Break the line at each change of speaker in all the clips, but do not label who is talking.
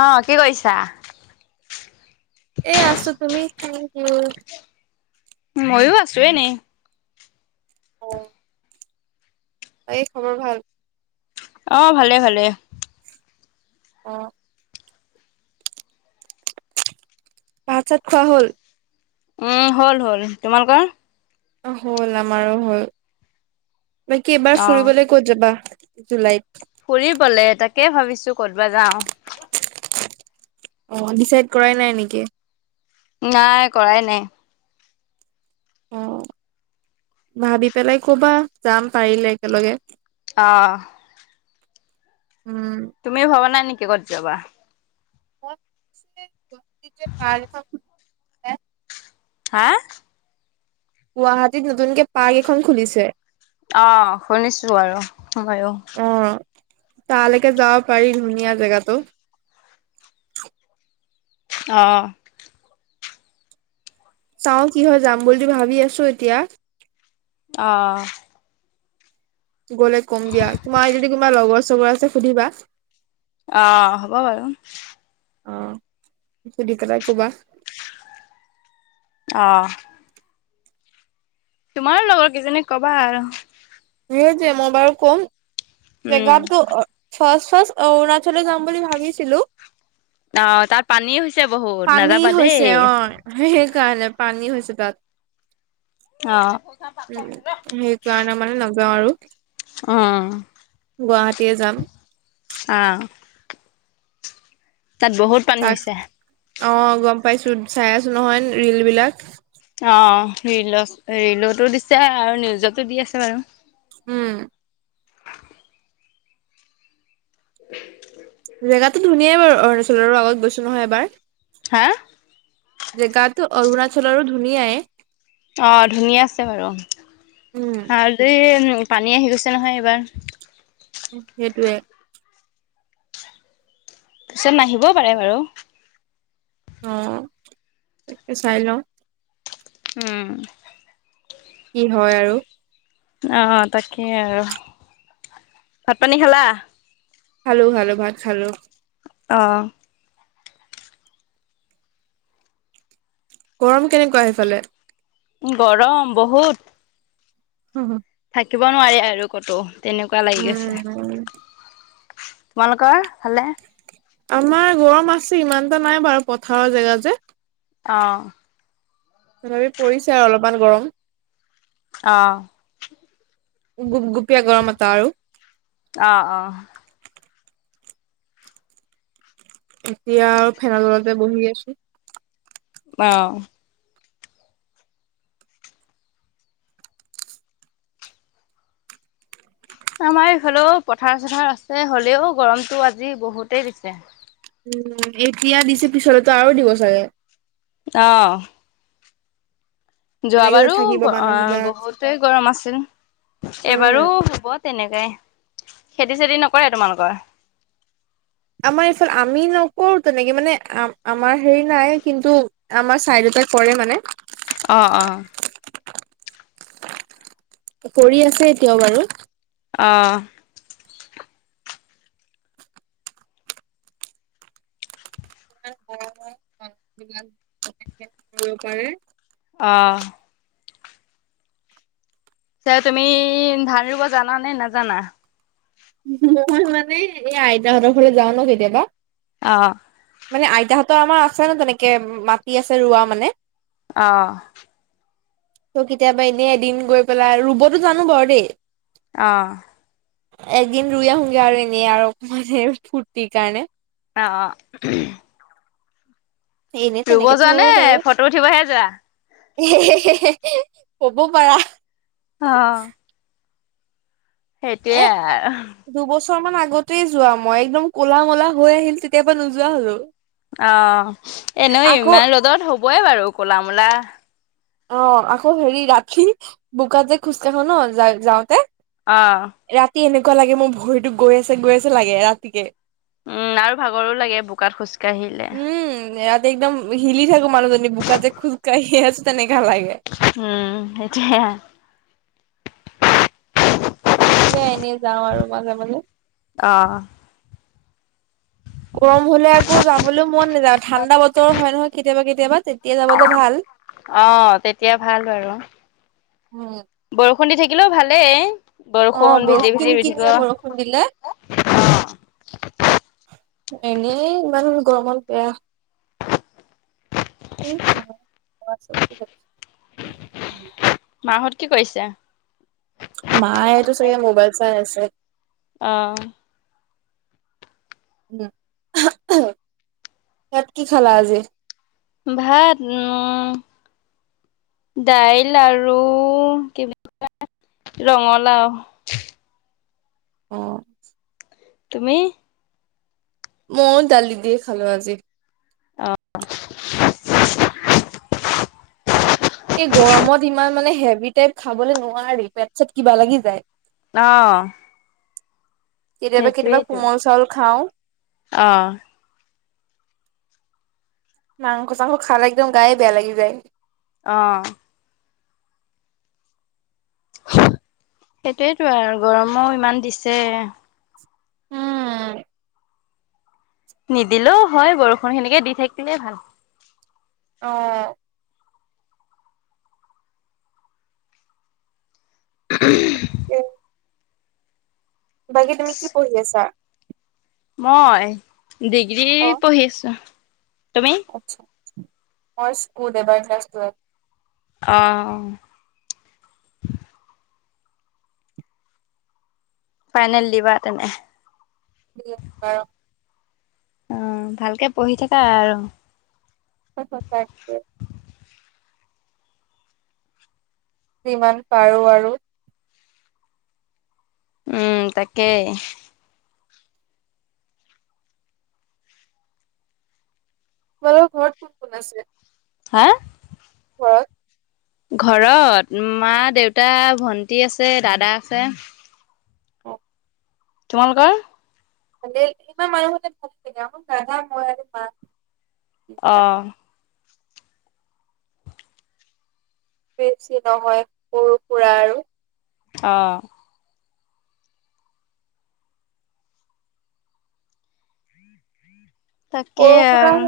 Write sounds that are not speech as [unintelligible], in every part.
আহ কি কৰিছা?
এ আছো তুমি থেংক ইউ
মইয়ো আছো এনে।
অ এই খবৰ ভাল?
অ ভালে ভালে।
অ ভাত চাত খোৱা হল?
উম হ'ল হ'ল তোমালোকৰ
অ হ'ল আমাৰো হল বাকী এবাৰ
অ
ফুৰিবলৈ ক'ত যাবা? জুলাইত
ফুৰিবলে তাকে ভাবিছো ক'ত বা যাও
অ ডিচাইড কৰাই নাই নেকি?
নাই কৰাই নাই।
অ ভাবি পেলাই কবা যাম পাৰিলে একেলগে।
আহ
উম
তুমিও ভবা নাই নেকি ক'ত যাবা।
[unintelligible]
হা
গুৱাহাটীত নতুনকে পাৰ্ক এখন খুলিছে।
আহ শুনিছো বাৰু মইও
অ তালৈকে যাব পাৰি ধুনীয়া জেগাটো।
আহ
চাও কি হয় যাম বুলি ভাবি আছো এতিয়া।
অহ
গ'লে কম দিয়া তোমাৰ যদি কোনবা লগৰ চগৰ আছে সুধিবা।
অহ হ'ব বাৰু
অহ সুধি পেলাই কবা।
অহ তোমাৰো লগৰ কেইজনীক কবা আৰু।
সেই যে মই বাৰু কম
উম
জেগাতো। ফাৰ্ষ্ট ফাৰ্ষ্ট অৰুণাচললৈ যাম বুলি ভাবিছিলোঁ।
অ তাত পানী হৈছে বহুত
পানী
নাযাবা
হৈছে
দেই।
অ সেইকাৰণে পানী হৈছে তাত
অ।
উ সেই কাৰণে মানে যাওঁ আৰু
উম।
গুৱাহাটীয়ে যাম।
অহ। তাত বহুত পানী
তাক
আছে।
অ গম পাইছো চাই আছো নহয় ৰিল বিলাক।
ৰিলত ৰিলতো দিছে আৰু নিউজতো দি আছে বাৰু।
উম।
[unintelligible]
জেগাতটো ধুনাই বাৰু অৰুণাচলৰো আগত গৈছোঁ নহয় এবাৰ।
হা
জেগাতাতো অৰুণাচলৰো ধুনীয়াই
অ ধুনীয়া আছে বাৰু।
উম
পানী আহি গৈছে নহয় এইবাৰ।
সেইটোৱে
পিছত নাহিবও পাৰে বাৰু।
অ তে চাই লওঁ।
উম।
কি হয় আৰু।
আহ তাকে আৰু ভাত পানী খালা।
খালো খালো ভাত খালো।
অহ।
গৰম কেনেকুৱা সেইফালে।
গৰম বহুত।
হু হু।
থাকিব নোৱাৰি আৰু কতো তেনেকুৱা লাগি গৈছে।
উম,
তোমালোকৰ ভালে।
আমাৰ গৰম আছে ইমানটা নাই বাৰু পথাৰৰ জেগা যে।
অহ।
তথাপি পৰিছে আৰু অলপমান গৰম।
অহ।
গো গোপীয়া গৰমতা এটা আৰু।
অহ অহ।
এতিয়া আৰু ফেনৰতলতে বহি আছো।
অহ। আমাৰ এইফালেও পথাৰ চথাৰ আছে হ'লেও গৰমতটো আজি বহুতেই দিছে।
উম এতিয়া দিছে পিছলেতো আৰু দিব চাগে।
অহ।
এনেকে যে
যোৱাবাৰো
থাকিব মানুহবিলাক।
বহুতেই গৰম আছিল
উম,
এইবাৰু। তেনেকাই খেতি চেতি নকৰে তোমালোকৰ।
আমাৰ এইফালে আমি নকৰো তেনেকে মানে আ আমাৰ হেৰি নাই কিন্তু আমাৰ চাইডত। তই কৰে মানে।
অ অ।
কৰি আছে এতিয়াও বাৰু।
অহঁ
কৰিব পাৰে।
অ। তে তুমি ধান ৰুব জানা নে নাজানা।
মই মানে এই আইতাহঁতৰ ফলে যাওঁ ন কেতিয়াবা।
অ'।
মানে আইতাহঁতৰ আমাৰ আছে ন তেনেকে মাটি আছে ৰোৱা মানে।
অহ।
ত' কেতিয়াবা এনেই এদিন গৈ পেলাই ৰুবতো জানো বাৰু দেই।
অহ'।
একদিন ৰুই আহোগৈ আৰু এনেই আৰু অকমান ফূৰ্তিৰ কাৰণে।
আ।
এনে তেনেকেতো
নে
নুৰো বাৰু।
ফটো উঠিবহে যোৱা?
কব পাৰা।
অ। সেইটোৱে আৰ।
গৰম বন্ধ আগতেই যোৱা মই। একদম ক'লা মলা হৈ আহিল তেতিয়া পৰা নোযোৱা হলো।
অ এনেই
আকৌ
ইমান ৰ'দত হবই বাৰু কলা মলা।
অ, আকৌ হেৰি ৰাতি বোকাত যে খোজকাঢ়ো ন যা যাওঁতে।
অঁ।
ৰাতি এনেকুৱা লাগে মোৰ ভৰিতো গৈ আছে, গৈ আছে লাগে ৰাতিকে।
উম আৰু ভাগৰো লাগে বোকাত খোজকাঢ়িলে।
ৰাতি একদম হিলি থাকো মানুহজনী। বোকাত যে খোজকাঢ়িয়ে আছো। তেনেকা লাগে।
উম, সেইটোৱে আ।
উম, সে এনেই যাও আৰু মাজে-মাজে।
অ'।
গৰম হলে আকৌ যাবলৈও মন নাযায়। ঠাণ্ডা বতৰ হয় নহয় কেতিয়াবা কেতিয়াবা তে
অ, তেতিয়া ভাল বাৰু। বৰষুণ দি থাকিলেও ভালেই।
অ
বৰষুণ
কিন
ভিজি-ভিজি
কিনিয়া বৰষুণ দিলে।
[unintelligible]
এনেই ইমান গৰমত বেয়া। অ [unintelligible]
মাহঁত কি কৰিছে?
মা তো চাগৈ মবাইল চাই আছে।
অঁ।
উম, ভাত কি খালা আজি?
ভাত, উম দাইল আৰু কি ৰঙালাও।
অ।
তুমি?
মইও দালি দিয়ে খালো আজি।
অ।
এই গৰমত ইমান মানে হেভি টাইপ খাবলৈ নোৱাৰি, পেট চেট কিবা লাগি যায়।
অঁ।
কেতিয়াবা-কেতিয়াবা কোমল চাউল খাও।
অঁ।
মাংস-চাংস খালে একদম গায়ে বেয়া লাগি যায়।
অঁ। সেইটোৱেটো আৰু গৰমো ইমান দিছে।
উম।
নিদিলেও হয় বৰষুণ। সেনেকে দি থাকিলেই ভাল।
অ।
হম।
এ
[inaudible]
বাকী তুমি কি পঢ়ি আছা?
মই? ডিগ্ৰী
অ',
পঢ়ি আছো। তুমি
আচ্ছা, অ স্কুল এইবাৰ ক্লাছ টুৱেলভ।
অঁ। ফাইনেল দিবা তেনে?
বাৰ
অ, ভালকে পঢ়ি থাকা আৰু।
অ, তাকে। যিমান পাৰো আৰু।
উম, তাকেই।
তোমালোকৰ ঘৰত কোন কোন আছে?
হা।
ঘৰত
ঘৰত মা-দেউতা ভন্টি আছে, দাদা আছে।
অ।
তোমালোকৰ।
ভালেই ইমান মানুহ [unintelligible] দাদা, মই আৰু মা। তিনিটা।
আহ।
বেছি নহয় সৰু সুৰা আৰু।
আহ। তাকেই
সৰু- সুৰা
আৰু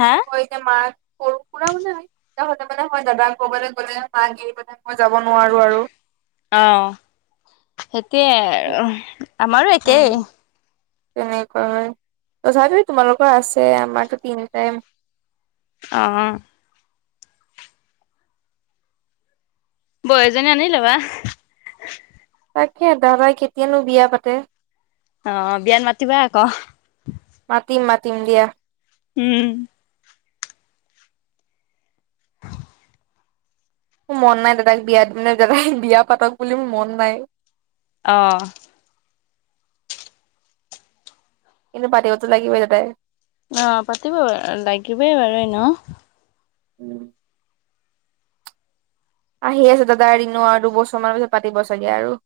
হা?
হয় যে মা সৰু সুৰা নাই। তেতিয়া হলে মানে মই দাদা কৰবালৈ গ'লে মাক এৰি মই যাব নোৱাৰো আৰু।
অ সেইটোয়ে,
উম
আমাৰো একেই।
তেনেকুৱা হয় তথাপি তোমালোকৰ আছে আমাৰো তিন টাইম
অহ। বোৱাৰী এজনী আনি লবা।
তাকে দাদাই কেতিয়ানো বিয়া পাতে।
অ বিয়াত মাতিবা আকৌ।
মাতিম মাতিম দিয়া।
উম। [unintelligible]
মোৰ মন নাই দাদাক বিয়া দাদাই বিয়া পাতক বুলি মোৰ মন নাই।
অহ।
কিন্তু পাতিবতো লাগিবই তাতে।
অহ পাতিব লাগিবই বাৰু ন।
উম। আহি আছে দাদা এ দিনো আৰু দুবছৰমানৰ পিছত পাতিব চাগে আৰু।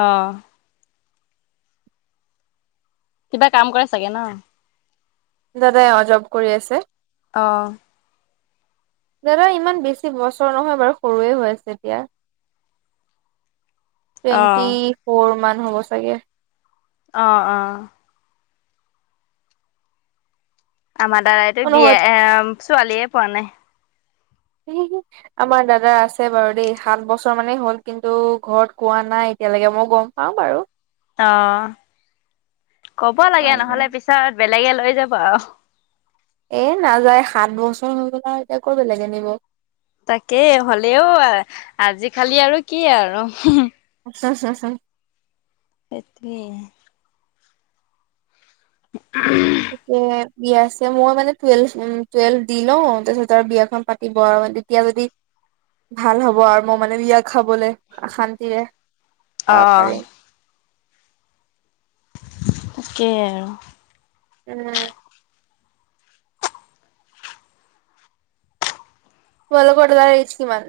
অহ। কিবা কাম কৰা চাগে ন?
দাদাই অ জ্বব কৰি আছে।
অ'।
দাদা ইমান বেছি বছৰ নহয় বাৰু সৰুৱে হৈ আছে এতিয়া।
অ।
টুৱেন্টি ফ'ৰ মান হ'ব চাগে।
অ অ। আমাৰ দাদাইতো
অ নহয়
বিয়া এ ছোৱালীয়ে পোৱা নাই।
আমাৰ দাদা আছে বাৰু দেই সাত বছৰ মানেই হ'ল কিন্তু ঘৰত কোৱা নাই। এতিয়ালৈকে মই গম পাওঁ বাৰু।
অ কব লাগে
কোৱা নাই
নহলে পিছত বেলেগে লৈ যাব আৰু।
এ নাযায়, সাত বছৰ হৈ গল আৰু এতিয়া আকৌ বেলেগে নিব।
তাকে, হ'লেও আজি কালি আৰু কি আৰু
হু হু হু
তাকে। [unintelligible]
তে বিয়া আছে মই মানে টুৱেলভ উ টুৱেলভ দি লওঁ, তাৰপিছত আৰু বিয়াখন পাতিব আৰু। তেতিয়া যদি ভাল হব আৰু মই মানে বিয়া খাবলে শান্তিৰে। তা
অ'
পাৰিম।
তাকে আৰু।
উম। তোমালোকৰ দাদাৰ এইজ কিমান?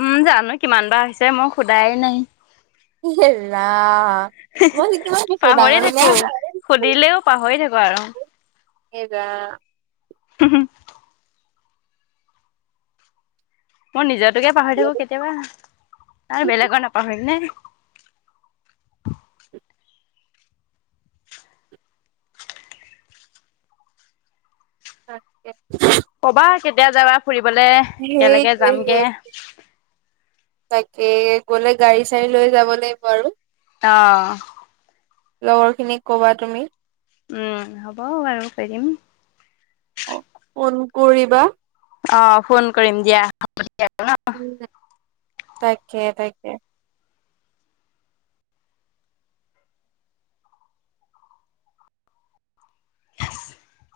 উম জানো কিমান বাৰ হৈছে মই সোধাই নাই।
এ ৰাম। মই কিমান বছৰ ডাঙৰ
পাহৰি থাকো,
তোমাৰ
সুধিলেও পাহৰি থাকো আৰু।
এইব [unintelligible]
উ [unintelligible] মই নিজটোকে পাহৰি থাকো কেতিয়াবা আৰু বেলেগৰ নাপাহৰিমনে।
[inaudible] তে [unintelligible]
কবা কেতিয়া যাবা ফুৰিবলে একেলগে
সেইটোৱে
যামগে।
সেই তাকে গলে গাড়ী চাড়ী লৈ যাব লাগিব আৰু
অ।
লগৰ খিনিক কবা তুমি
উম! হ'ব বাৰু [unintelligible]
ফোন কৰিবা?
অ'! ফোন কৰিম দিয়া। আপুনি দিয়টো ন'?
উম, তাকে - তাকে।
[unintelligible]